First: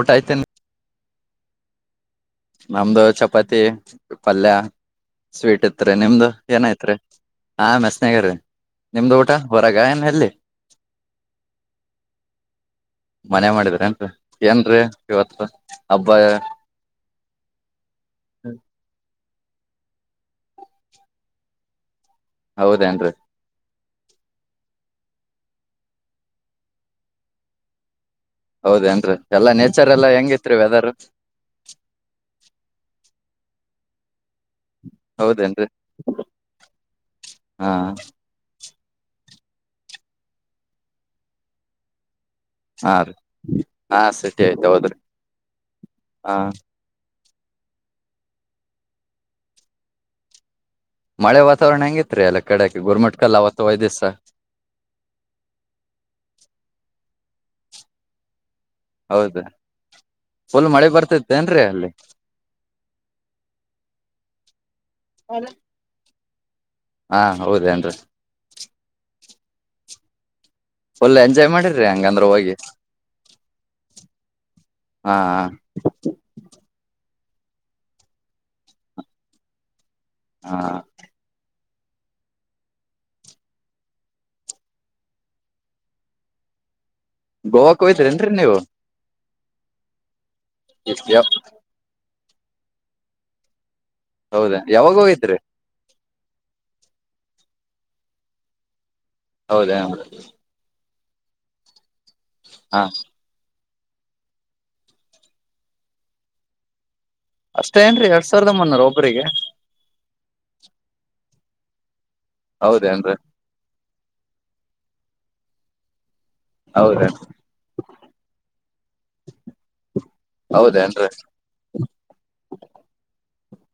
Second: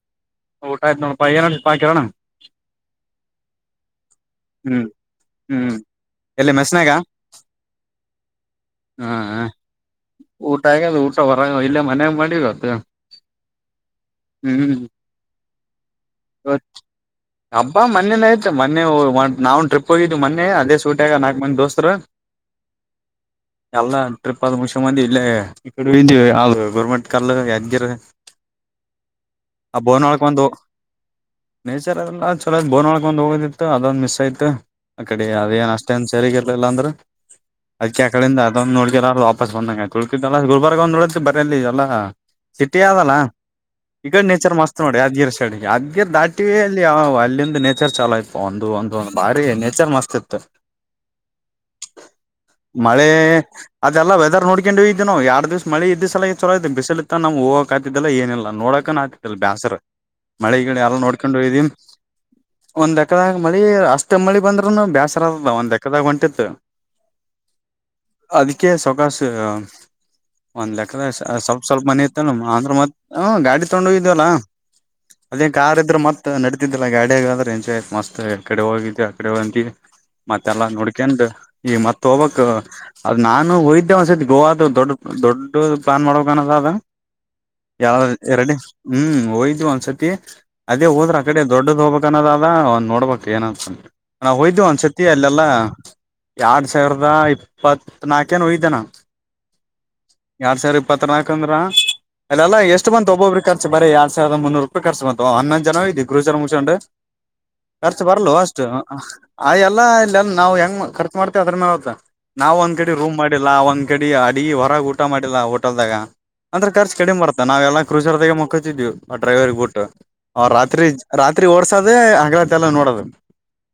ಊಟ ಐತೆೇನೆ ಪ ಏನಡು ಪಾಯಿಕರಣಾ ನಮ್ದು ಚಪಾತಿ ಪಲ್ಯ ಹ್ಮ್ ಸ್ವೀಟ್ ಹ್ಮ್ ಇತ್ರಿ ನಿಮ್ದು ಎಲ್ಲಿ ಮೆಸ್ನಾಗ ಏನಐತ್ರಿ ಹಾ ಮೆಸನಗ್ರೀ ಹಾ ಊಟ ಆಗದು ಊಟ ಹೊರ ಇಲ್ಲ ಮನೆ ಮಾಡಿತ್ತು ಮನೆ ಮಾಡಿದ್ರ ನ್ರಿ ಏನ್ರೀ ಇವತ್ತು ಹಬ್ಬ ಇವತ್ ಹಬ್ಬ ಮೊನ್ನೇನಯ್ತು ಮೊನ್ನೆ ನಾವು ಟ್ರಿಪ್ ಹೋಗಿದ್ವಿ ಮೊೆ ಅದೇ ಸೂಟ್್ಯಾಗ ನಾಕಕ್ ಮಂದಿ ದೋಸ್ತರು ಹೌದೇನ್ರಿ ಎಲ್ಲ ಟ್ರಿಪ್ ಆದ ಮುಚ ಮಂದಿ ಇಲ್ಲೇ ಈ ಅದು ಗೋರ್ಮೆಂಟ್ ಕಲ್ ಯದಗಿರ್ ಹೌದೇಏನ್ರರಿ ಎಲ್ಲಾ ನೇಚರ್ ಎಲ್ಲಾ ಒಂದು ಹೆಂಗಿತ್ರಿ ವೆದರ್ ನೇಚರ್ ಎಲ್ಲ ಚಲೋ ಬೋನ್ೊಳ್ಕೊಂಡ್ ಹೋಗೋದ ಅದೊಂದ್ ಮಿಸ್ ಆಯ್ು ಆ ಕಡೆ ಅದ ಹೌದೇನ್ರಿ ಏನ್ ಅಷ್ಟೇನ್ ಸೇರಿಗ ಇರ್ಲಿಲ್ಲ ಅಂದ್ರೆ ಹಾ ಅದಕ್ಕೆ ಆ ಕಡಿಂದ ಅ ನೋಡ್ತರಲ್ಲ ವಾಪಸ್ ಬಂದಗೆ ತಳಳ್ತಿದಲ್ಲ ಗುಬರ್ಗ ಒ್ ನೋಡತತಿ ಬರ ಅಲ್ಲಿ ಎಲ್ಲ ಹಾ ರೀ ಸಿಟ್ಟಿಯಾದಲ್ಲಾ ಹಾ ಈಗ ಸಿಟಿ ನೇಚರ್ ಐತೆ ಮಸ್ತ್ ಹೌದ್ರಿ ನೋಡಿ ಅದ್ಗಿರ್ ಸೈಡ್ ಅದಗೀರ್ ಹಾ ದಾಟಿವ ಅಲ್ಲಿ ಯ ಅಲ್ಲಿ ಒಂದು ನೇಚರ್ ಚಾಲ ಇತ್ತು ಒಂದು ಒಂದುಂದು ಬಾರಿ ನೇಚರ್ ಮಸ್ತ್ ಇತ್ತು ಮಳೆ ವಾತಾವರಣ ಹೆಂಗಿತ್ರಿ ಅಲ್ಲ ಕಡೆಕ್ಕೆ ಮಳೆ ಗುರ್ಮಟ್ಕಲ್ ಅವತ್ತು ಒಯ್ ದಿವ್ಸ ಅದೆಲ್ಲ ವೆದರ್ ನೋಡ್ಕೊಂಡು ಇದ್ದ ನ ಯರಡ್ ದಿವ್ಸ ಮಳೆ ಇದದು ಸಲ ಬಿಸಿಲ ಇತ್ತ ನವು ಹೋಗ ಹ ಆತಿದ್ದಲ್ಲ ಏಲ್ಲ ನೋಡಕನ್ ಆಗ್ತಿ ಹೌದು ಬ್ಯಾಸ್ರ ಮಳಿ ಫುಲ್ ಮಳೆ ಎಲ್ಲ ನೋಡ್ಕೊಂಡ ಬರ್ತಿತ್ತೇನ್ರೀ ಹಯ್ದ ಅಲ್ಲಿ ಒಂದ್ ಅಕಡ ಮ ಅಷ್ಟ ಮಳಿ ಬಂದ್ರರುೂ ಬೇಸರದ ಒಂದು ಕ್ಕದಾಗ ಹೊಂಟಿತ್ತು ಹಾ ಹೌದೇನ್ರರಿ ಸ ಒಂದ್ ಲೆಕ್ಕದ ಎಂಜಾಯ್ ಸ್ವಲ್ಪ ಸ್ವಲ್ಪ ಮಾಡಿರಿ ಮನೆ ಹಂಗಂದ್ರ ಇತ್ತಲ್ಲ ಹೋಗಿ ಅಂದ್ರ ಮತ್ತತ್ ಹ ಗಾಡಿ ತಗೊಂಡ ಇದವಲ್ಲ ಹಾ ಅದೇನ್ ಕಾರ್ ಇದ್ರೆ ಮತ್ತತ್ ನಡತಿದ್ದಲ್ಲ ಗಾಡಿಯಾಗ ರೇಂಜ್ ಆಯತ್ ಮಸ್ತ್ ಎ ಕಡೆ ಹೋಗಿದ್ದ್ ಆ ಕಡೆ ಹೋಗಂತ ಹಾ ಮತ್ತೆಲ್ಲಾ ನೋಡ್ಕಂಡ್ ಈ ಮತ್ ಹೋಗ್ಕ್ ಅದ್ ನಾನು ವೈದ್ಯವನ್ಸದ ಗೋವದು ದೊಡ್ ದೊಡ್ಡ ಪ್ಲಾನ್ ಮಾಡ್ಬೇಕನದ ಅದ ಗೋವಾಕ್ ಯಾವ ಹೋಯ್ತರಿನ್ರಿ ಎರಡು ನೀವು ಹ್ಮ್ ಹೋಯ್ವಿ ಒಂದ್ಸತಿ ಅದೇ ಹೋದ್ರ ಆಕಡೆ ದೊಡ್ಡದ ಹೋಗ್ಬೇಕಕ್ ಅನ್ನೋದ ಅದಂದ್ ನೋಡ್ಬಬೇಕಕ್ ಏನಂತ ನಾವು ಹೌದಾ ಹೋಯ್ದ ಯಾವಾಗ ಒಂದ್ಸತಿ ಹೋಗಿದ್ರಿ ಅಲ್ಲೆಲ್ಲ ಎರಡ್ ಸಾವಿರದ ಇ ಇಪ್ಪತ್ತ್ ನಾಲ್ಕೇೋಯ್ದನಾ ಹೌದಾ ಪತ್ರನಾಕಂದ್ರ ಅಲ್ಲಾ ಹಾ ಎಷ್ಟು ಬಂದತ್ ಒಬ್ಬೊಬ್್ರ ಬೇ ಎರಡ್ ಸಾವಿರದ ಮುನ್ನೂರು ರೂಪಾಯಿ ರ್ು ಬಂತು ಹನ್ನೊಂದ ಜನ ಇದಐ ಗರುರ ಮುಗಸಂಡು ಖರ್ಚು ಅಷ್ಟೇನ್ರಿ ಎರಡ್ ಬರ್ಲ್ ಸಾವಿರದ ಅಷ್ಟು ಮುನ್ನೂರ ಒಬ್ರಿಗೆ ಅ ಎಲ್ಲಾ ಇಲ್ಲೆಲ್ಲ ನಾವು ಹೆಂಗ ಖರ್ಚು ಮಾಡ್ತೇವಿ ಅದ್ರ ಮೇಲೆತ್ತ ನಾವ್ ಒಂದ್ ಕಡೆ ಹೌದೇನ್ರಿ ರೂಮ್ ಮಾಡಿಲ್ಲ ಒಂದ್ ಕಡೆ ಅಡಿ ಹೊರಗ ಊಟ ಮಾಡಿಲ್ಲ ಹೋಟೆಲ್ದಾಗ ಅಂದ್ರ ಕರ್ಚ್ ಹೌದೇನ್ ಕಡಿಮೆ ಬರ್ತ ನಾವೆಲ್ಲಾ ಕ್ರೂಜರ್ದಾಗ ಮಕ್ಕೊತಿದ್ವಿ ಆ ಡ್ರೈವರ್ಗ್ ಬ ಬಿಟ್ಟು ರಾತ್ರಿ ಹೌದೇನ್ರಿ ರಾತ್ರಿ ತ್ರಿ ಓಡ್ಸೋದೆ ಹಗಲತಿ ಎಲ್ಲ ನೋಡದು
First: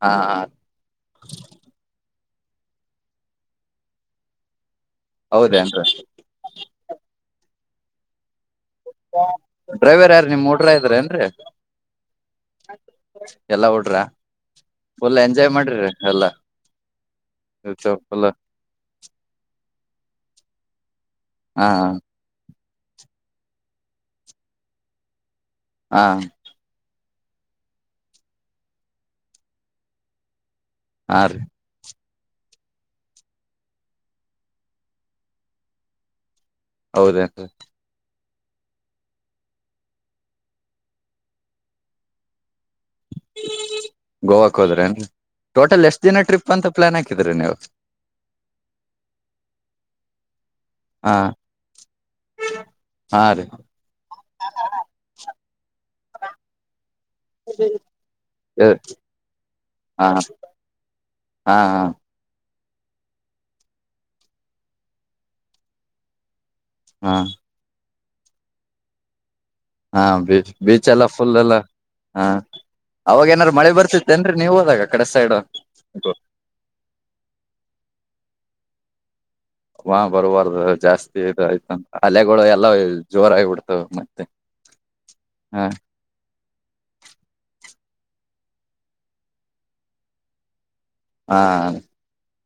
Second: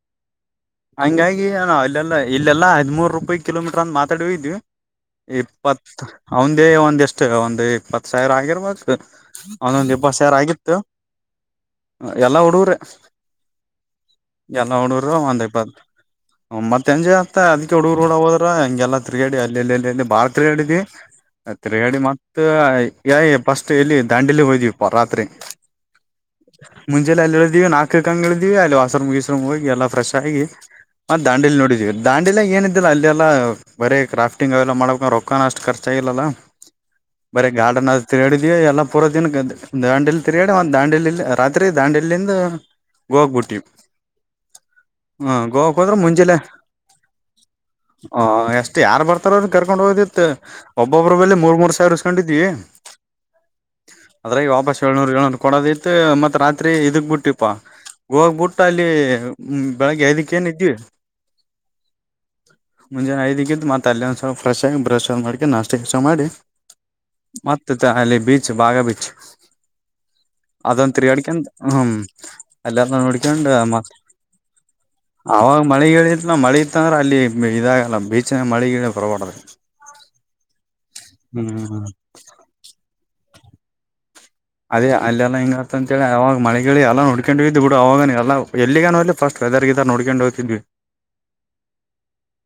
ಹಾ ಹಾ ಹಂಗಾಗಿ ನಾ ಅಲ್ಲೆಲ್ಲ ಇಲ್ಲಾ ಹದಮೂರು ರೂಪಾಯಿ ಕಿಲೋಮೀಟರ್ ಅಂದ್ ಮಾತಾಡವಿ ಇದ್ವಿ ಹೌದೇನ್ರಿ ಇಪ್ಪತ್ ಅವಂದೇ ಒಂದ ಎಷ್ಟು ಒಂದು್ ಇಪ್ಪತ್ ಸಾವಿರ ಆಗಿರ್ಬದು ಒಂದೊಂದ ಹಬ್ಬ ಡ್ರೈವರ್ ಯಾರ ಸ್ಯಾರ ನಿಮ್ ಹುಡ್ರ ಆಗಿತ್ತು ಇದ್ರೇನ್ರಿ ಎಲ್ಲಾ ಹುಡುಗ್ರ ಎಲ್ಲಾ ಹುಡ್ರ ಎಲ್ಲ ಹಡುರು ಫುಲ್ ಒಂದೇ ಎಂಜಾಯ್ ಬತ್ ಮಾಡ್ರಿ ಎಲ್ಲಾ ಮತ್ತತ್ ಎಂಜೆ ಆತ್ತತ ಅದ್ ಹುಡುಗರು ಹೂಡ ಫುಲ್ ಹೋದ್ರ ಹಂಗೆಲ್ಲ ತಿಗಡಿ ಅಲ್ಲಿೆಲ್ಲಿ ಎ ಬಾಳ ತಿತ್ರಿಗಾಡಿ ಹಾ ತಿತ್ರಿಗಡಿ ಮತ್ತ ಯ ಫಸ್ಟ್ ಎಲ್ಲಿ ದಾಂಡಿಲಿ ಹೋ್ದ್ವಿಪ್ಪ ರಾತ್ರಿ ಹಾ ಮುಂಜೆೆಯಲ್ಲಿಲ್ಲಿಲ್ಲ ಇದ್ದೀವಿ ನಾಲ್ಕು ಕಂಗ್ಗಳ ಇದಿವವಿ ಅಲ್ಲಿ ವಸರು ಮೀಸರು ಹೋಗಿ ಎ ್ರಶ್ ಆಗಿ ಮ ಹಾ ರೀ ದಾಂಡಲಿ ನೋಡಿದ್ದೀ ದಾಂಡಿಿಲ್ಲ ಏನ ಇದಿಲ್ಲ ಅಲ್ಲಿೆಲ್ಲ ಬರ ಕ್ರಾಫ್ಟಿಂಗ್ ಅವೆಲ್ಲ ಮಾಡ್ಬೇಕ ರೊಕ್ಕೋ ಅಷ್ಟ ಖರ್ಚ ಆಾಗಿಿಲ್ಲಲ್ಲ ಬರ ಹೌದೇನ್ರಿ ಗಾರ್ಡನ್ ತಿರುಗಾಡಿದಿವವಿ ಎಲ್ಲಾ ಪೂರ ದಿನಕ್ಕೆ ದಾಂಡಿಲಿ ತಿರುಗಾಡಿ ಒಂದ್ ದಾಂಡಿಲಿಲಿ ರಾತ್ರಿ ದಾಂಡಿಲಿಂದ ಹೋಗ್ಬಿಟ್ಟ ಗೋವಾಕ್ ಹೋದ್ರಿ ಟೋಟಲ್ ಎಷ್ಟ್ ದಿನ ಮುಂಜೆಲೆ ಟ್ರಿಪ್ ಅಂತ ಪ್ಲಾನ್ ಹಾಕಿದ್ರಿ ನೀವು ಹ ಎಷ್ಟ್ ಯಾರ್ ಬರ್ತಾರೋ್ರರು ಕರ್ಕೊಂಡ್ ಹೋದಿತ್ತ ಹಾ ಒಬ್ಬೊಬ್ಬ್ರ ಬೆೇಲೆ ಮೂರ್ ಮೂರ್ ಸಾವಿರ ಇಸ್ಕೊಂಡಿದ್ವಿ ಹಾ ರೀ ಅದ್ರಾಗ ವಾಪಸ್ ಳ್ನೂರ್ ಏಳ್ನೂರ್ ಕೊಡೋದ ಇತ್ತು ಮತ್ ರಾತ್ರಿ ಇದಕ್ ಬಿಟ್ಟಿಪಾ ಹೋಗೋಗಬುಟ್ಟ ಹಾ ಅಲ್ಲಿ ಬೆಳಗ್ಗೆ ಐದಕ್ಕ ಏನ್ ಇದ್ವಿ ಹಾ ಮುಂಜಾನೆ ಐದಕ್ಕಿದು ಮತ್ತೆ ಅಲ್ಲಿ ಒಂದ್ ಫ್ರೆ್ ಆಗಿ ಬ್ರಶ್ ಅ್ ಮಾಡ್ಕ ನಾಷ್ಟಸ ಮಾಡಿ ಹಾ ಮತ್ತೆ ಅಲ್ಲಿ ಬೀಚ್ ಬಾಗ ಬೀಚ್ ಹಾ ಬೀಚ್ ಬೀಚ್ ಅದೊಂದು ಎಲ್ಲ ಫುಲ್ ತಿರುಗಾಡಿಕಂತ ಎಲ್ಲ ಹ್ಮ ಹಾ ಎಲ್ಲಾರ ನ ಅವಾಗ ಪಿಡಿಕೊಂಡ ಏನಾರ ಮಳೆ ಅಮ್ಮ ಬರ್ತಿತ್ತೇನ್ರಿ ನೀವ್ ಹೋದಾಗ ಆ ಕಡೆ ಸೈಡ್ ಅವಾಗ ಮಳೆಗಳಿತ್ಲ ಮಳಿ ಇತ್ತ ಅಂದ್ರೆ ಅಲ್ಲಿ ಇದಾಗಲ್ಲ ಬೀಚಿನ ಮಳಿಗಿ ಪಬಡದೆ ಹಾ ಬರ್ಬಾರ್ದು ಜಾಸ್ತಿ ಇ ಆಯ್ತ ಹ್ಮ್ ಹಲೆಗಳು ಎಲ್ಲಾ ಜೋರ ಆಾಗಿಬಿಡ್ತವೆ ಮ ಅದೇ ಅಲ್ಲೆಲ್ಲಾ ಹಿಂಗ ಆತ ಅಂತೇಳಿ ಯಾವಾಗ ಮಳೆ ಹೇಳಿ ಎಲ್ಲ ನೋಡ್ಕೊಂಡ್ ಇದಿದ್ ಬಿುಡ ಅವಾಗ ಎಲ್ಲ ಎಲ್ಲಿಗಾನ ಫಸ್ ವದರ್ಗ ನೋಡ್ೊಂಡ ಹೋಗ್ತಿದ್ವಿ ಹಾ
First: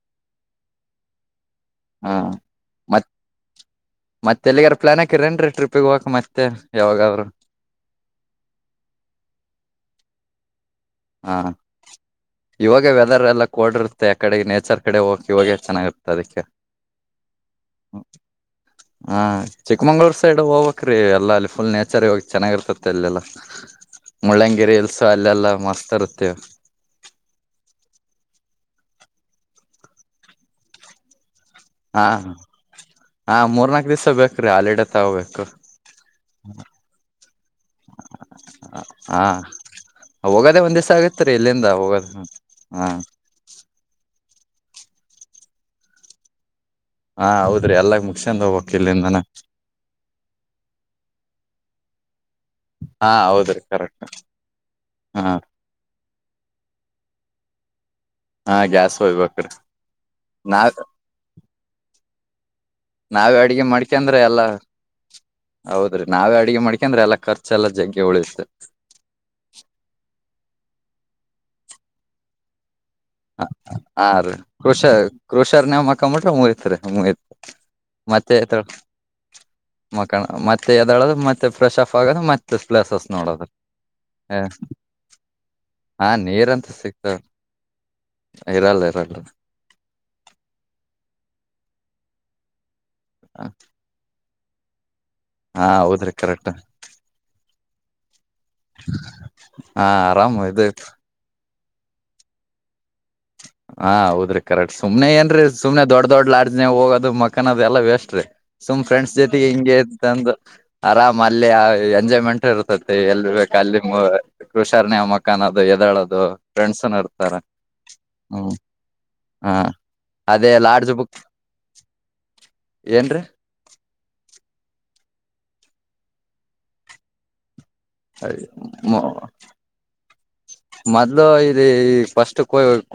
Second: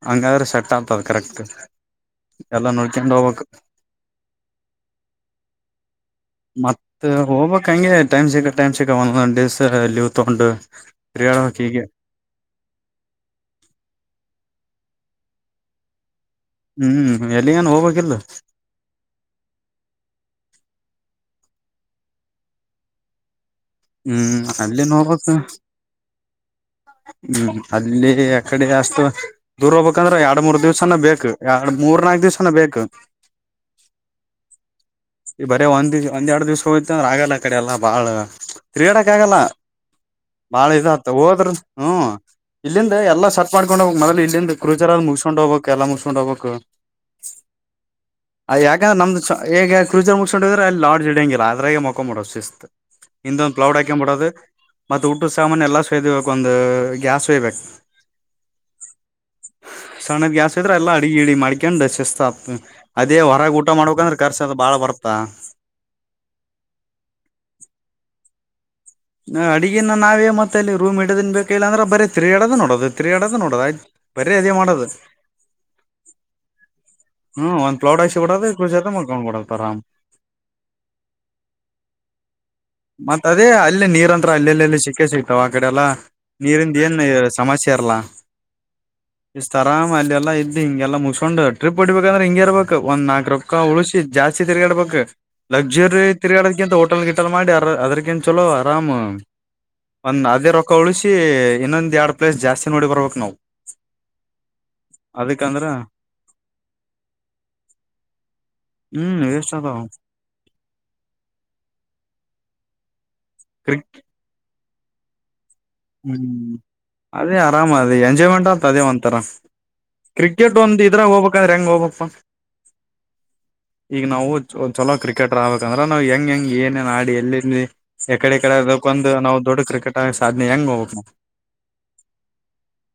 ಹಂಗಾದ್ರೆ ಸೆಟ್ ಆಗ್ತದ ಕರೆಕ್ಟ್ ಎಲ್ಲ ನೋಡ್ಕೊಂಡು ಹೋಗಕ್ ಮತ್ತೆ ಎಲ್ಲಿಗಾರ ಪ್ಲಾನ್ ಹಾಕಿರೇನ್ರಿ ಟ್ರಿಿಗೆ ಹೋಗಕಕ್ ಮತ್ತೆ ಯಾವ ಹೋಗ್ಬಬೇಕ ಹಂಗೆ ಟೈಮ್ ಸಕ್ಕಾ ಟೈಮ್ ಸಕ್ಕಾ ಒಂದ ಒಂದ ಡೇಸ್ ಲೀವ್ ತಗೊಂಡು ಹಾ ತಿರ್ಗಾಡಬೇಕ್ ಹೀಗೆ ಇವಾಗ ವೆದರ್ ಎಲ್ಲ ಕೋಡ್ರುತ್ತೆ ಆ ಕಡೆ ನೇಚರ್ ಕಡೆ ಹೋಗಕಿ ಇವಾಗ ಚೆನ್ನಾಗಿರುತ್ತ ಅದಕ್ಕೆ ಹ್ಮ್ ಎಲ್ಲಿಗನ್ ಹೋಗ್ಬೇಕಿಲ್ಲ ಹಾ ಚಿಕ್ಕಮಂಗ್ಳೂರ್ ಸೈಡ್ ಹೋಗಕ್್ರೀ ಎಲ್ಲ ಅಲ್ಲಿ ಫುಲ್ ನೇಚರ್ ಇ ಚೆನ್ನಾಗಿರ್ತತಿ ಅಲ್ಲೆಲ್ಲ ಹ್ಮ್ ಮುಳ್ಳಂಗಿರಿ ಅಲ್ಲಿನ್ ಇಲ್ಸ್ ಹೋಗ್ಬೇಕ್ ಅಲ್ಲೆಲ್ಲ ಮಸ್ತ್ ಇರುತ್ತೆ ಹ್ಮ್ ಅೆ ಕಡೆ ಎಸ್ು ದೂರ ಹೋಗ್ಬೇಕಂದ್ರೆ ಎರಡ್ ಮೂರ್ ದಿವ್ಸನ ಬೇಕು ಎರಡ್ ಮೂರ್ ಹಾ ನಾಲ್ಕು ದಿವ್ಸನ ಬೇಕು ಹಾ ಮೂರ್ನಾಕ್ ದಿವ್ಸ ಬೇಕ್ರಿ ಹಾಲಿಡೇ ತಗೋಬೇಕು ಈ ಬರೇ ಒಂದ್ ದಿವ ಒಂದ್ ಎರಡ್ ದಿವ್ಸ ಹೋೋಗ್ತ ಅಂದ್ರೆ ಆಗಲ್ಲ ಕಡೆ ಎಲ್ಲ ಬಾಳ ಕ್ರೀಡಕ್ಕ ಹಾ ಆಾಗಲ್ಲ ಹೋಗೋದೇ ಬಾಳ ಒಂದ್ ಇದ ದಿವ್ಸ ಆತ ಆಗತ್ರಿ ಹೋದ್ರ ಇಲ್ಲಿಂದ ಹ್ಮ ಹೋಗೋದು ಹಾ ಇಲ್ಲಿಂದ ಎಲ್ಲಾ ಸಟ್ ಮಾಡ್ಕೊಂಡ್ ಹೋಗ ಮೊದಲ ಇ ಎ ಕರುಜರ ಅ್ ಮುಿಸಕೊಂಡ್ ಹೋಗಬೇಕಕ್ ಎಲ್ಲ ಮುಸ್ಕೊಂಡ್ ಹೋಗಬೇಕಕ್ ಹಾ ಹೌದ್ರಿ ಎಲ್ಲಾ ಮುಗಸ್ಯಂದ ಹೋಗ್ಬಕ್ ಯಾಕಂದ್ರೆ ಇಲ್ಲಿಂದನ ನಮ್ದು ಹೇಗ ಕ್ರೂಜರ್ ಮುಗಕೊಂಡು್ರೆ ಅಲ್ಲಿ ಲಾಡ್ ಜಡಿಯಂಗಿಲ್ಲ ಅದಗೆ ಮೊಖ ಮಾಡೋಷ್ಟೇಸ್ ಹಾ ಹೌದು ಪ್ಲೌಡ್ ಹಾಕ್ಬಡೋದು ಮತ್ತ ಊಟದ ಸಾಮಾನ ಎಲ್ಲಾ ಸಕ್ ಒಂದು ಗ್ಯಾಸ್ ಸೇಯ್ಬೇಕು ಹಾ ಗ್ಯಾಸ್ ಹೋಗ್ಬೇಕ್ರಿ ಸಣ್ಣದ ಗ್ಯಾಸ್ ಇದ್ರ ನಾವ್ ಎಲ್ಲ ಅಡಗ ಇಿಡಿ ಮಾಡ್ಕಂಡು ಶಿಸತಾ ನಾವೇ ಅಡ್ಗೆ ಮ್ಕಂದ್ರ ಎಲ್ಲ ಅದ್ ಬಾಳ ಬರ್ತಾ ಹೌದ್ರಿ ನಾವೇ ಅಡಗೆ ಮಾಡ್ಕಂದ್ರೆ ಎಲ್ಲಾ ಖರ್ಚೆಲ್ಲ ಜಂಗೆ ಉಳತೆ ಕ ಇ ಅಂದ್ರೆ ಬೇ ತಿರಿಾಡದ ನೋಡೋದು ತಿರ್ಗ್ಯಾಡೋದ ನೋಡೋದು ಆಯ್ತ್ ಹ ರೀ ಬರೀ ಅದೇ ಕ್ರಷ ಮಾಡೋದು ಕ್ರಶಾರ್ ನ್ ಅಕ್ಕಂಬಟ್ರ ಮುಯತ್ ಮುಯತ್ ಹ್ಮ್ ಒಂದ್ ಪ್ಲೌಡ್ ಹಾಕ್ಸಿ ಮತ್ತೆ ಬಿಡೋದು ಕ್ರೂಜರ್ ದಾಗ್ ಮಲ್ಕೊಂಡ್ ಬಿಡೋದು ಆರಾಮ್ ಮಕಳ ಮತ್ತೆ ಎದಳ ಮತ್ತೆ ಫ್ರೆಶ್ ಆಫ್ ಆಗೋದು ಮತ್ತೆ ಸ್ಲಸ್ ಆ ಮತ್ತತ್ ಅದೇ ಅಲ್ಲೇ ನೀರಂತ್ರ ಅಲ್ಲಲ್ಲಿೆಲ್ಲಿ ಸಿಕ್ಕೆ ಸಿಗ್ತಾವ ಆ ಕಡೆ ಎಲ್ಲಾ ಹಾ ನೀರಂತ ನೀರಿಂದ ಏನ್ ಸಿಗ್ತಾವ ಸಮಸ್ಯೆ ಇರಲ್ಲ ಇರಲ್ಲ ಇರಲ್ಲ ಇಷ್ಟ ಆರಾಮ್ ಅಲ್ಲಿ ಎಲ್ಲ ಇದ್ದು ಹಿಂಗೆಲ್ಲಾ ಮುಚ್ಕೊಂಡು ಟ್ರಿಪ್ ಹೊಡ್ಬೇಕಂದ್ರೆ ಹಿಂಗಗೆ ಇರ್ಬೇಕು ಒಂದ್ ನಾಲ್ಕು ರೂಪಾಯ ಉಳಸಿ ಜಾಸ್ತಿ ತಿಗಾಡಬೇಕು ಹಾ ಲಕ್ಸುರಿ ಹೌದ್ರಿ ಕರೆಕ್ಟ್ ತಿರುಗಾಡಿಂತ ಹೋಟಲ್ ಗಿಟಲ್ ಮಾಡಿ ಅದ್ರಕಿಂತ ಚಲೋ ಆರಾಮ್ ಹಾ ಒಂದ್ ಆರಾಮ್ ಅದೇ ಇದು ರೊಕ್ಕ ಉಳಿಸಿ ಇನ್ನೊಂದು ಎರಡು ಪ್ಲೇಸ್ ಜಾಸ್ತಿ ನೋಡಿ ಬರ್ಬೇಕು ನಾವು ಹಾ ಹೌದ್ರಿ ಕರೆಕ್ಟ್ ಸುಮ್ನೆ ಏನ್ರೀ ಅದಕ್ಕಂದ್ರ ಸುಮನೆ ದೊಡ್ ದೊಡ್ ಲಡ್ಜ್ನೆ ಹೋಗೋದು ಮಕ್ಕನ್ದ ಎಲ್ಲ ವೇಸ್ಟ್ರೀ ತ್ ಫ್ರೆಂಡ್ಸ್ ಹ್ಮ್ ಜೊತೆಗೆ ವೇಸ್ಟ್ ಹಿಂಗೆ ಅದಾವ ತಂದು ಆರಾಮ ಅಲ್ಲಿ ಎಂಜಾಯ್ಮೆಂಟ್ ಇರ್ತತಿ ಎಲ್ ಬ ಕ್ರಿ ಅಲ್ಲಿ ಕೃಷಾರ್ನ ಮಕ್ಕಾನ ದು ಎದಾಳದು ಹ್ಮ್ ಫ್ರೆಂಡ್ಸ್ನ ಇರ್ತಾರ ಅದೇ ಆರಾಮ್ ಅದ ಎಂಜಾಯ್ಮೆಂಟ್ ಹ್ಮ್ ಆತ ಅದೇ ಒಂತರ ಹ ಅದೇ ಕ್ರಿಕೆಟ್ ಒಂದ ಲಾಡ್ಜ್ ಇದ್ರಾಗ ಬುಕ್ ಹೋಗ್ಬೇಕಂದ್ರೆ ಹೆಂಗ್ ಹೋಗ್ಬಪ್ಪ ಏನ್ರೀ ಈಗ ನಾವು ಚಲೋ ಕ್ರಿಕೆಟರ್ ಆಗ್ಬೇಕಂದ್ರೆ ನಾವು ಹೆಂಗ್ ಹೆಂಗ್ ಏನೇನ್ ಆಾಡಿ ಎಲ್ಲಿಲ್ಲಿ ಎಕಡೆ ಕಡೆ ಅದಕ ಒಂದು ನಾವು ದೊಡ್ಡ ಕ್ರಿಕೆಟ್ ಆಗ ಸಾಧ್ಯ ಮೊದ್ಲು ಇ ಫಸ್ಟ್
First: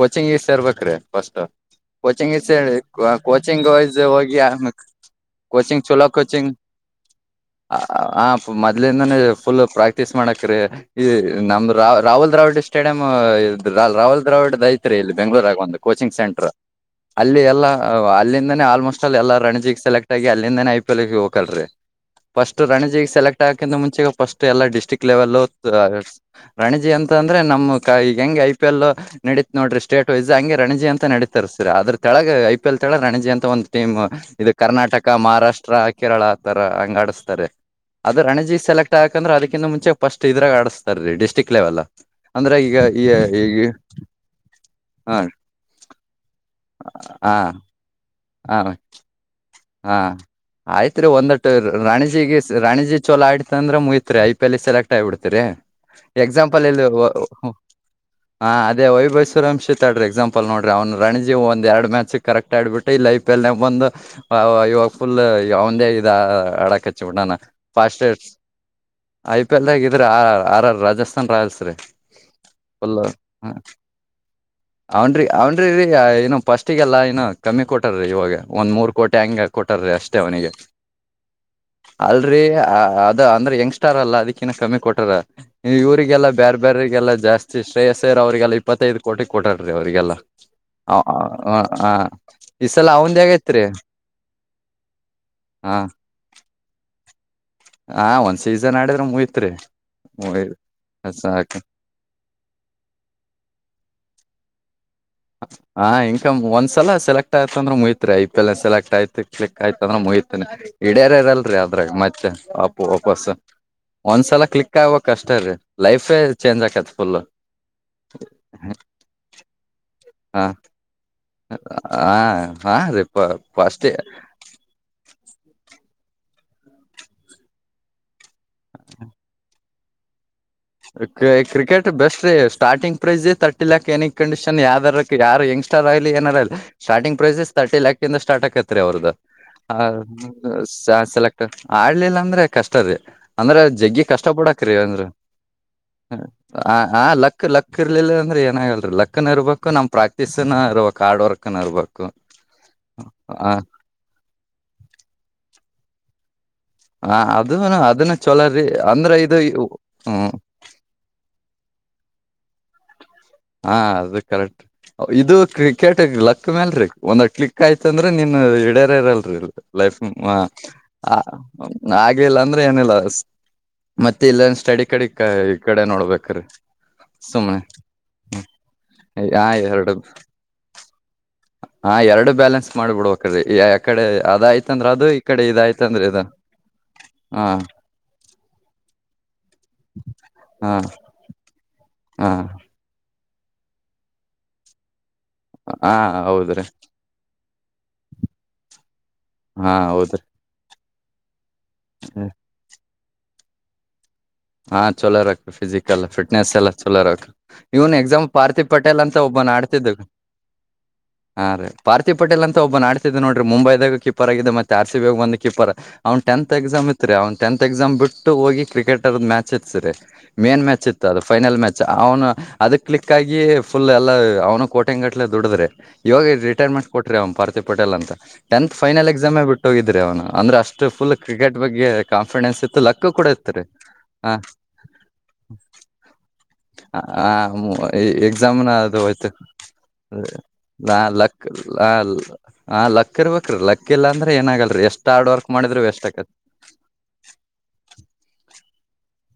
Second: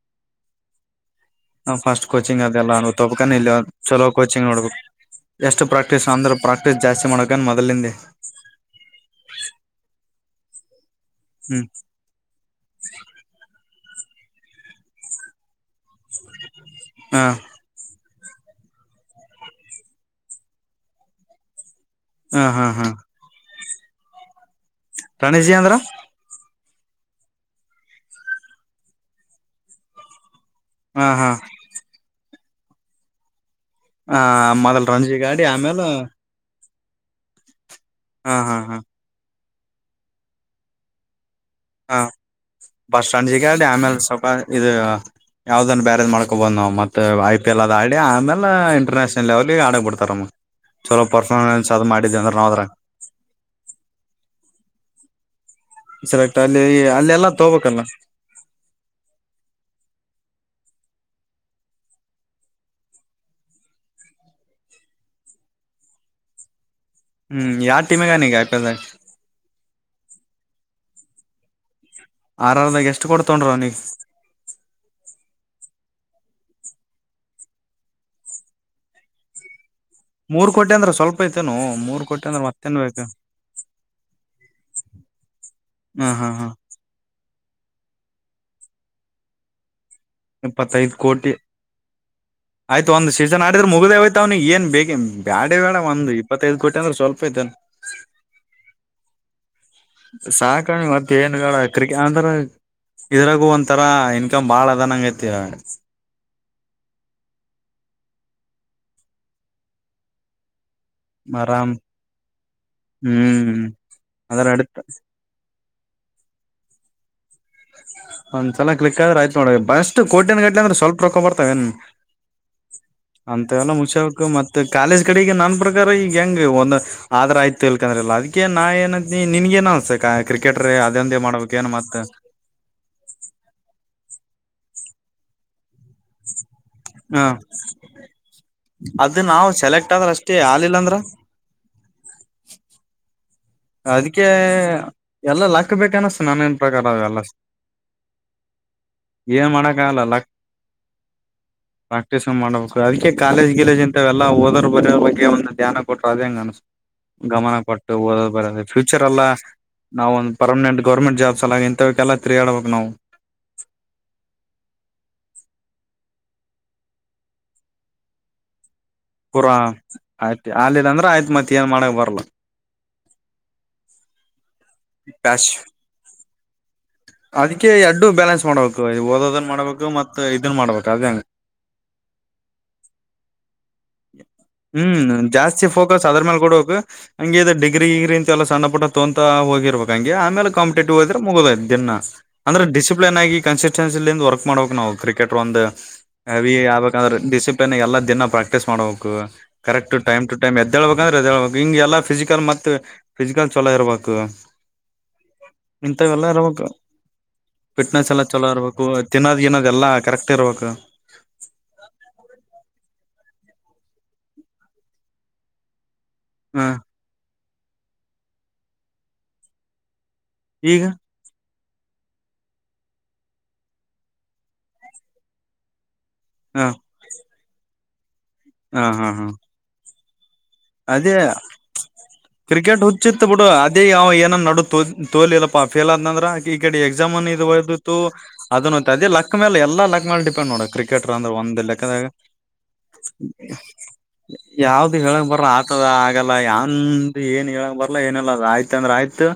ಕೋಚಿಂಗ್ ಇ ಸೇರ್ಬೇಕ್ರೀ ಫಸ್ ನಾವ್ ಫಸ್ಟ್ ಕೋಚಿಂಗ್ ಇ ಹೇಳಿ ಅದೆಲ್ಲ ತೋಬಕನ ಇಲ್ಲ ಕೋಚಿಂಗ್ ವಸ್ ಚಲೋ ಹೋಗಿ ಕೋಚಿಂಗ್ ಆ ನೋಡ್ಬೇಕು ಎಷ್ಟು ಕೋಚಿಂಗ್ ಚಲೋ ಪ್ರಾಕ್ಟೀಸ್ ಅಂದ್ರ ಕೋಚಿಂಗ್ ಪ್ರಾಕ್ಟೀಸ್ ಜಾಸ್ತಿ ಮಾಡಕನ್ ಮೊದಲಿಂದೆ ಆ ಮೊದ್ಲಿಂದಾನೇ ಫುಲ್ ಪ್ರಾಕ್ಟೀಸ್ ಮಾಡಕ್ ಅ್ರೆ ಈ ಹ್ಮ್ ನಮ್ದ ರ ರಾಹುಲ್ ದ್ರಾವಿಡ್ ಸ್ಟೇಡಿಯಂ ರಾಹುಲ್ ದ್ರಾವಿಡ್ ಐತ್ರಿ ಇಲ್ಲಿ ಬೆಂಗ್ಳೂರ ಆಗ ಒಂದು ಕೋಚಿಂಗ್ ಸೆಂಟರ್ ಹ ಅಲ್ಲಿ ಎಲ್ಲ ಅಲ್ಲಿಂದಾನೇ ಆಲ್ಮೋಸ್ಟ್ ಅಲ್ಲಿ ಎಲ್ಲ ರಣಜಿಿಗೆ ಸೆಲೆಕ್ಟ್ ಆಗಿ ಅಲ್ಲಿಂದಾನ ಐ ಪಿ ಎಲ್ ಗೆ ಹೋಗಕಲ್ರರಿ ಹ ಫಸ್ಟ್ ಹಾ ಹಾ ರಣಜಿಗೆ ಸೆಲೆಕ್ಟ್ ಆಗಕಿಂತ ಮುಂಚೆ ಫಸ್ಟ್ ಎಲ್ಲಾ ಡಿಸ್ಟ್ರಿಕ್ಟ್ ಲೆವೆಲ್ ರಣಜಿ ಅಂದ್ರ ರಣಜಿ ಅಂತ ಅಂದ್ರೆ ನಮ್ ಕ ಈಗ ಹೆಂಗೆ ಐ ಪಿ ಎಲ್ ನಡೀತ್ ನೋಡ್ರಿ ಸ್ಟೇಟ್ ವೈಸ್ ಹಂಗೆ ರಣಜಿ ಹ ಅಂತ ಹಾ ನಡೀತಾರೆ ಸರ್ ಅದ್ರ ಕೆಳಗೆ ಐ ಪಿ ಎಲ್ ತಳ ರಣಜಿ ಅಂತ ಒಂದು ಟೀಮ್ ಹ ಇದು ಮೊದಲ್ ಕರ್ನಾಟಕ ರಂಜಿ ಗಾಡಿ ಮಹಾರಾಷ್ಟ್ರ ಆಮೇಲ್ ಕೇರಳ ಅ ಹಂಗ ಆಡಿಸ್ತಾರೆ ಅದು ಹಾ ರಣಜಿ ಹಾ ಹಾ ಸೆಲೆಕ್ಟ್ ಆಾಕಂದ್ರ ಅದಿಂತ ಮುಂಚೆ ಫಸ್ಟ್ ಇದ್ರಾಗ ಆಡಿಸ್ತಾರೆ ರೀ ಡಿಸ್ಟ್ರಿಕ್ಟ್ ಲೇವಲ್ಲ ಫಸ್ಟ್ ರಣಜಿ ಆಡಿ ಆಮೇಲೆ ಸ್ವಲ್ಪ ಇದು ಹ ಯಾವ್ದನ್ ಬ್ಯಾರೇಜ್ ಮಾಡ್ಕೋಬಹುದು ಮತ್ತೆ ಹ ಐ ಪಿ ಎಲ್ ಅದು ಆಡಿ ಆಮೇಲೆ ಹ ಇಂಟರ್ನ್ಯಾಷನಲ್ ಲೆವೆಲ್ ಹಾ ಆಯ್ತ್ರಿ ಒಂದ್ಟ್ಟ ಅದು ಮಾಡಿದ್ವಿ ಅಂದ್ರೆ ರಾಣಿಜಿಗೆ ನಾವ್ ಅದ್ರಾಗ. ರಾಣಿಜಿ ಚೋಲ ಆಡ್ತ ಅಂದ್ರೆ ಮುಯತ್ರಿ ಆಯ್ತ್ ಪಲ್ಲಿ ಸೆಲೆಕ್ಟ್ಗಿಬಿಡ್ತೀರಿ ಸೆಲೆಕ್ಟ್ ಅಲ್ಲಿ ಎಕ್ಸಾಂಪಲ್ ಇಲ್ಲಿ ಅಲ್ಲೆಲ್ಲಾ ತಗೋಬೇಕಲ್ಲ. ಹ ಅದೇ ವೈಭೈಸವರಂಶತ್ಾಡ್ರಿ ಎಕ್ಸಾಂಪಲ್ ಲ್ ನೋಡ್ರಿ ಅವ್ ರಣಿಜಿ ಒಂದ್ ಎರಡ್ ಮ್ಯಾಚ್ ಕರೆಕ್ಟ್ ಆಡ್ಬಿಟ್ಟು ಇಲ್ಲಿ ೈಫ ಎಲ್ ಬಂದು ಹ ಇವಾಗ ಫುಲ್ ಅವಂದ ಇದ ಅಡಕ ಹಚ್ಚಿ ಬಿಟ್ಟಾನ ಹ್ಮ್ ಯಾವ ಫಸ್ಟ್ ಟೀಮಿಗ ಅವನಿಗೆ ಐ ಪಿ ಎಲ್ ದಾಗ ಐ ಪಿ ಎಲ್ ದಾಗ ಆ ಆ ರಾಜಸ್ಥಾನ್ ರಾಯಲ್ಸ್ ರೀ ಆರ್ ಆರ್ ದಾಗ ಲ್ಲ ಎಷ್ಟು ಕೊಡ್ ತೊಗೊಂಡ್ರ ಹ ಅವನಿಗೆ. ಅವನ್ರಿ ಅವನ್ರಿ ಇೋ ಪಫಸ್ಟಿಗೆಲ್ಲ ಇನ್ನ ಕಮ್ಮಿ ಕೊಟ್ಟಾರೀ ಇವಾಗ ಒಂದ್ ಮೂರ್ ಕೋಟಿ ಹಂಗಗೆ ಕೊಟ್ಟ ಮೂರ್ ಕೋಟಿ ಅಂದ್ರ ಸ್ವಲ್ಪ ಐತೆೇನು ಮೂರ್ ಕೋಟಿ ಅಂದ್ರ ಅಲ್ರರಿ ಅ ಮತ್ತೇನ್ ಬೇಕು ಅದ ಅಂದ್ರೆ ಯಂಗ್ಸ್ಟಾರ್ ಅಲ್ಲ ಅದಕ್ಕಿನ್ನ ಕಮ್ಮಿ ಕೊಟಾರ ಹಾ ಹಾ ಇವ್ರಿಗೆಲ್ಲಾ ಹಾ. ಬೇರ್ ಬೇರೆ ಲ್ಲ ಜಾಸ್ತಿ ಶ್ರೇಯಸರ್ ಅವರಿಗೆಲ್ಲ ಇಪ್ಪತ್ತೈದು ಕೋಟಿ ಕೋಟರ್ರೀ ಅವರು ರಿಗೆಲ್ಲ ಇಪ್ಪತ್ತೈದ್ ಕೋಟಿ ಈ ಸಲ ಅವಂದ ಹೇಗೈತ್ರಿ ಇವ್ನಿಗೆ ಏನ್ ಬೇಕಿ ಬ್ಯಾಡ ಬೇಡ ಒಂದ ಇಪ್ಪತ್ತೈದು ಕೋಟಿ ಅಂದ್ರೆ ಸ್ವಲ್ಪ ಇದ ಹ ಒಂದ್ ಸೀಸನ್ ಆಡಿದ್ರೆ ಮುಗಿತ್ರಿ ಸಾಕಣಿ ಮತ್ತ ಏನ್ ಸಾಕ ಕ್ರಿಕೆ ಅಂದ್ರ ಇದ್ರಾಗು ಒಂಂತರಾ ಇನ್ಕಮ್ ಬಾಳ ಅದನಂಗೈತಿ ಹ ಇನ್ಕ ಒಂದ್ಸಲ ಸೆಲೆಕ್ಟ್ ಆಯತ ಅಂದ್ರ ಮುಗಿತ್ರಿ ಐ ಪಿ ಎ ನ ಸೆಲೆಕ್ಟ್ ಆಯ್ತ ಕ್ಲಿಕ್ ಆಯ್ತ ಅಂದ್ರೆ ಮುಗಿತನ ಇಡೇರ್ ಇರಲ್ರಿ ಆರಾಮ್ ಅದ್ರಾಗ ಮತ್ತೆ ಅಪ್ಪ ವಪಸ್ ಹ್ಮ್. ಒಂದ್ಸಲ ಅದ್ರ ಕ್ಲಿಕ್ ಅಡತ್ ಆಗ್ಕ್ ಅಷ್ಟೇ ರೀ ಲೈಫ್ ಚೇಂಜ್ ಆಕತ್ ಫುಲ್ ಒಂದ್ ಚಲ ಹ ಕ್ಲಿಕ್ ಆದ್ರ ಆಯ್ತ ನೋಡಿ ಅಷ್ಟು ಕೋಟೆನ್ ಗಟ್ಲಿ ಹ ಅಂದ್ರೆ ಸ್ವಲ್ಪ ಹಾ ರೀ ಅಂತ ಎಲ್ಲ ಫಸ್ಟ್ ಮುಚ್ಚ ಮೆ ಕಾಲೇಜ್ ಕಡೆಗೆ ನಾನ್ ಈಗ ಹೆಂಗಗೆ ಒಂದ್ ಆದ್ರ ಆಯ್ತು ಇಲ್ಕಂದ್ರಲ್ಲ ಅದಕ ನಾ ಏನ ನಿನ್ಗ ನ ಅನ್ಸ ಕ್ರಿಕೆಟ್ರೆ ಅದಂದೇ ಮಾಡ್ಬೇಕ ಏನ್ ಕ್ರಿಕೆಟ್ ಮತ್ತ ಬೆಸ್ಟ್ ರೀ ಸ್ಟಾರ್ಟಿಂಗ್ ಪ್ರೈಸೇ ಥರ್ಟಿ ಲಾಕ್ ನ ಕಂಡೀಷನ್ ಯ್ದಾರ ಯಾರು ಯಂಗಸ್ ್ಟಲಿ ಏನಾರಲ್ಲ ಸ್ಟಂಗ್ ಹ ಪ್ರೈಸಸ್ ತರ್ಟಿ ಲ್ಯಾಕ್ ಇ ಸಾರ್ಟ್ ಆಕೈತ್ೀ ಅವ್ರದದು ಅದು ನಾವು ಸೆಲೆಕ್ಟ್ ಆದ್ರ ಅಷ್ಟೇ ಆಲಿಲ್ಲ ಅಂದ್ರ ಹ ಸೆಲೆಕ್ಟ್ ಆಡ್ಲಿಲ್ಲ ಅಂದ್ರೆ ಕಷ್ಟದ ಅಂದ್ರ ಜಗ್ಗಿ ಅದಕ್ಕೆ ಕಷ್ಟ ಪಡಾಕ್ ರೀ ಅಂದ್ರ ಎಲ್ಲ ಲಕ್ ಬೇಕ ಹ ಅನಸ್ತ ನಾನೇನ್ ಆ ಪ್ರಕಾರ ಆ ಅವೆಲ್ಲ ಲಕ್ಕ ಲಕ್ಕ ಇರ್ಲಿಲ್ಲ ಅಂದ್ರೆ ಏನಾಗಲ್ರೀ ಲಕ್ಕನ ಏನ್ ಇರ್ಬೇಕು ಮಾಡಕ ನಮ್ ಆಗಲ್ಲ ಲಕ್ ಪ್ರಾಕ್ಟೀಸ್ ಇರ್ಬೇಕ ಹಾರ್ಡ್ ವರ್ಕ್ನ ಇರ್ಬೇಕು ಪ್ರಾಕ್ಟೀಸ್ ಮಾಡ್ಬೇಕು ಹ ಬರ ಬಗ್ಗೆ ಒಂದು ಧ್ಯಾನ ಕೊಟರು ಅದ ಹೆಂಗಗೆ ಅನು ಹ ಗಮನ ಅದನು ಕೊಟ್ಟು ಅದನ್ನ ಓದದು ಅ ಚೊಲೋರಿ ಫ್ಯೂಚರ್ ಅಂದ್ರ ಎಲ್ಲ ಇದು ನಾವ ಒಂದು ಹ್ಮ್ ಪರ್ಮನೆಂಟ್ ಗೌರ್ಮೆಂಟ್ ಜಾಬ್ಸ್ ಎಲ್ಲ ಇಂಥವಕ್ಕೆೆಲ್ಲ ತಿರಿಯಾಡ್ಬೇಕು ನಾವು. ಹಾ ಅದು ಕರೆಕ್ಟ್ ಇದು ಕ್ರಿಕೆಟ್ಗ್ ಲಕ್ ಮ್ಯಲ್ರಿೀ ಒಂದ್ ಕ್ಲಿಕ್ ಆಯ್ತಂದ್ರೆ ನಿನ್ ಅದು ಇಡೀ ಇರಲ್ರಿ ಇ ಪೂರಾ ಲೈಫ್ ಆಯ್ತು ಆಗ್ಲಿಲ್ಲ ಅಂದ್ರೆ ಆಯ್ತು ಮತ್ ಏನ್ ಮಾಡಕ್ ಬರಲ್ಲ ಹಾಗೆಲ್ಲ ಅಂದ್ರೆ ಏನಿಲ್ಲ ಮತ್ತೆ ಇಲ್ಲಂದ ಸ್ಟಡಿ ಕಡೆ ಪ್ಯಾಶ್ ಈ ಕಡೆ ನೋಡ್ಬೇಕ್ರೀ ಸುಮ್ನೆ ಎರಡು ಬ್ಯಾಲೆನ್ಸ್ ಮಾಡ್ಬೇಕು ಆ ಓದೋದನ್ ಮಾಡ್ಬೇಕು ಎರಡು ಮತ್ ಇದನ್ ಮಾಡ್ಬೇಕು ಅದಂಗಗೆ ಹಾ ಎರಡು ಬ್ಯಾಲೆನ್ಸ್ ಮಾಡ್ಬಿಡ್ಬೇಕ್ರೀ ಯಕಡೆ ಅದೇ ಹ್ಮ್ ಜಾಸ್ತಿ ಫೋಕಸ್ ಅದ್ರ ಮೇಲೆ ಕಡಬೇಕಕ್ ಹಾ ಹಂಗ ಡಿಗ್ರಿ ಗ್ರಿ ಅಂತ ಎಲ್ಲ ಸಣ್ಣ ಪುಟ್ಟ ತೋಂತ ಹೋಗಿಬೇಕ ಹಂ ಆಲೆ ಹಾ ಕಂಪಿಟಿವ್ಗದ ಹಾ ಅಂದ್ರೆ ಡಿಸಿಪ್ಲಿನ್ ಆಗಿ ಕನ್ಸಿಟ್ಯನ್ಸಿಂದ ವರ್ಕ್ ಮಾಡ್ಬೇಕಕ್ ನಾವು ಕ್ರೆಟ್ ಕ್ರಿಕೆಟ್ ಒಂದು ಹಾ ಹೆವಿ ಹೌದ್ರಿ ಯಬೇಕಂದ್ರೆ ಡಿಸಿಪ್ಲಿನ್ ಎಲ್ಲಾ ದಿನ ಪ್ರಾಕ್ಟೀಸ್ ಮಾಡ ಹಾ ಕರೆಕ್ಟ್ ಟೈಮ್ ಹೌದ್ರಿ ಟು ಟೈಮ್ ಎದ್ದೇಬೇಕಂದ್ರೆ ಎದಳ್ಬೇಕು ಹಿಂಗೆಲ್ಲ ಫಿಸಿಕಲ್ ಮತ್ ಫಿಸಿಕಲ್ ಚಲೋ ಇರಬೇಕು ಹಾ ಚಲೋರ್ ಆಕ್ತ ಫಿಸಕ್ಲ್ ಫಿಟ್ನೆಸ್ ಇರ್ಬೇಕು ಎಲ್ಲಾ ಚಲೋರಕ್ ಇವನ್ ಎಕ್ಸಾಮ್ ಪಾರ್ಥ ಪಟೇಲ್ ಅಂತ ಒಬ್ಬ ಏನದೆ ಎಲ್ಲಾ ಕರೆಕ್ಟ್ ಇರಬೇಕು ಹಾ ರೀ ಪಾರ್ಥ ಪಟೇಲ್ ಅಂತ ಒಬ್ಬ ನಡ್ತಿದ್ ನೋಡಿ ಮುಂಬೈದಾಗ ಕೀಪರ್ ಆಗ ಮತ್ತೆ ಆರ್ ಸಿಬ ಬಂದು ಕೀಪರ್ ಅವ್ನ್ ಟೆಂತ್ ಹ ಎಕ್ಸಾಮ್ ಇತ್ರಿ ಅವ್ ಟೆಂತ್ ಎಕ್ಸಾಮ್ ಬಿಟ್ಟು ಹೋಗಿ ಕ್ರಿಕೆಟ್ರ್ದ ಮ್ಯಾಚ್ ಇತ್ತಸ್ರರಿ ಮೇನ್ ಈಗ ಮ್ಯಾಚ್ ಇತ್ತು ಅದು ಫೈನಲ್ ಮ್ಯಾಚ್ ಚ ಅವನು ಅದ ಕ್ಲಿಕ್ ಆಗಿ ಫುಲ್ ಎಲ್ಲ ಅವ್ನು ಕೋಟೆಂಗಟ್ಲೆ ದುಡಿದ್ರೆ ಇವಾಗ ಹ ರಿಟೈರ್ಮಂಟ್ ಕೊರರಿ ಅವ್ ಪಾರ್ತಿ ಪಟೇಲ್ ಅಂತಟಂತ್ ಹ ಹಾ ಫೈನಲ್ ಹಾ ಎಕ್ಸಾಮೇ ಬಿಟ್ಟ ಹೋಗಿದ್ರ ಅವನು ಅಂದ್ರೆ ಅಷ್ಟು ಅದೇ ಫುಲ್ ಕ್ರಿಕೆಟ್ ಬಗ್ಗೆ ಕಾನ್ಫಿಡೆನ್ಸ್ ಇತ್ತು ಕ್ರಿಕೆಟ್ ಲಕ್ಕ ಹುಚ್ಚಿತ್ ಕೂಡ ಬಿಡು ಇರ್ತರಿ ಅದೇ ಯಾವ ಏನ ನ ತೋಲಿಲ್ಲಪ್ಪ ಫೇಲ್ ಅ ಆದಂದ್ರ ಈ ಕಡೆ ಎಕ್ಸಾಮ್ ಅ ಇದುದು ಅದ ಅದುಯ್ತು ಕ್ರಿಕೆಟರ್ ಅಂದ್ರೆ ಒಂದ್ ಲೆಕ್ಕದಾಗ ಲಕ್ಕರ್ ಬ ಅಕ್ಕಿಲ್ಲ ಅ್ರ ಏನಾಗಲ್ರಿ ಯಾವ್ದು ಎಷ್ಟ ಹೇಳಕ್ ಆಡೋ ಆತದ ಆಗಲ್ಲ ಯಾಂದ ಏನ್ ಹೇಳಂಗ ಬರ್ಲ ಏನಲ್ಲ ಆಯ್ತ ಅಂದ್ರ ಆಯ್ತು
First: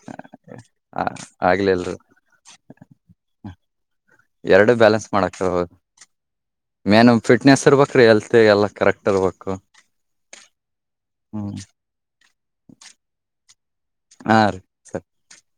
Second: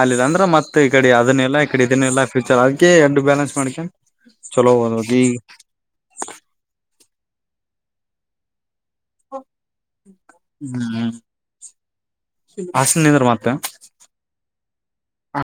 ಅಲ್ಲಿಿಲ್ಲ ಅಂದ್ರ ಮತ್ತತ್ ಈ ಕಡೆ ಅದನ್ನಿಲ್ಲಲ್ಲ ಇಕಡೆ ಆಗ್ಲಿಲ್ರಿ ಇದನ್ ಇಲ್ಲ ಫ್ಯೂಚರ್ ಅದೆ ಎರಡ್ಡು ಬ್ಯಾಲೆನ್ಸ್ ಮಾಡ್ಕನ್ ಎರಡು ಬ್ಯಾಲೆನ್ಸ್ ಮಾಡಕ್ರ್ ಹೋದು ಮೇನು ಫಿಟ್ನೆಸ್ ಇರ್ಬ್ರೀ ಎಲ್ತ್ ಎಲ್ಲ ಕರೆಕ್ಟ್ ಬೇಕಕ್ಕು ಹ್ಮ್ ಹಸನಂದ್ರ ಮತ್ತ ಹ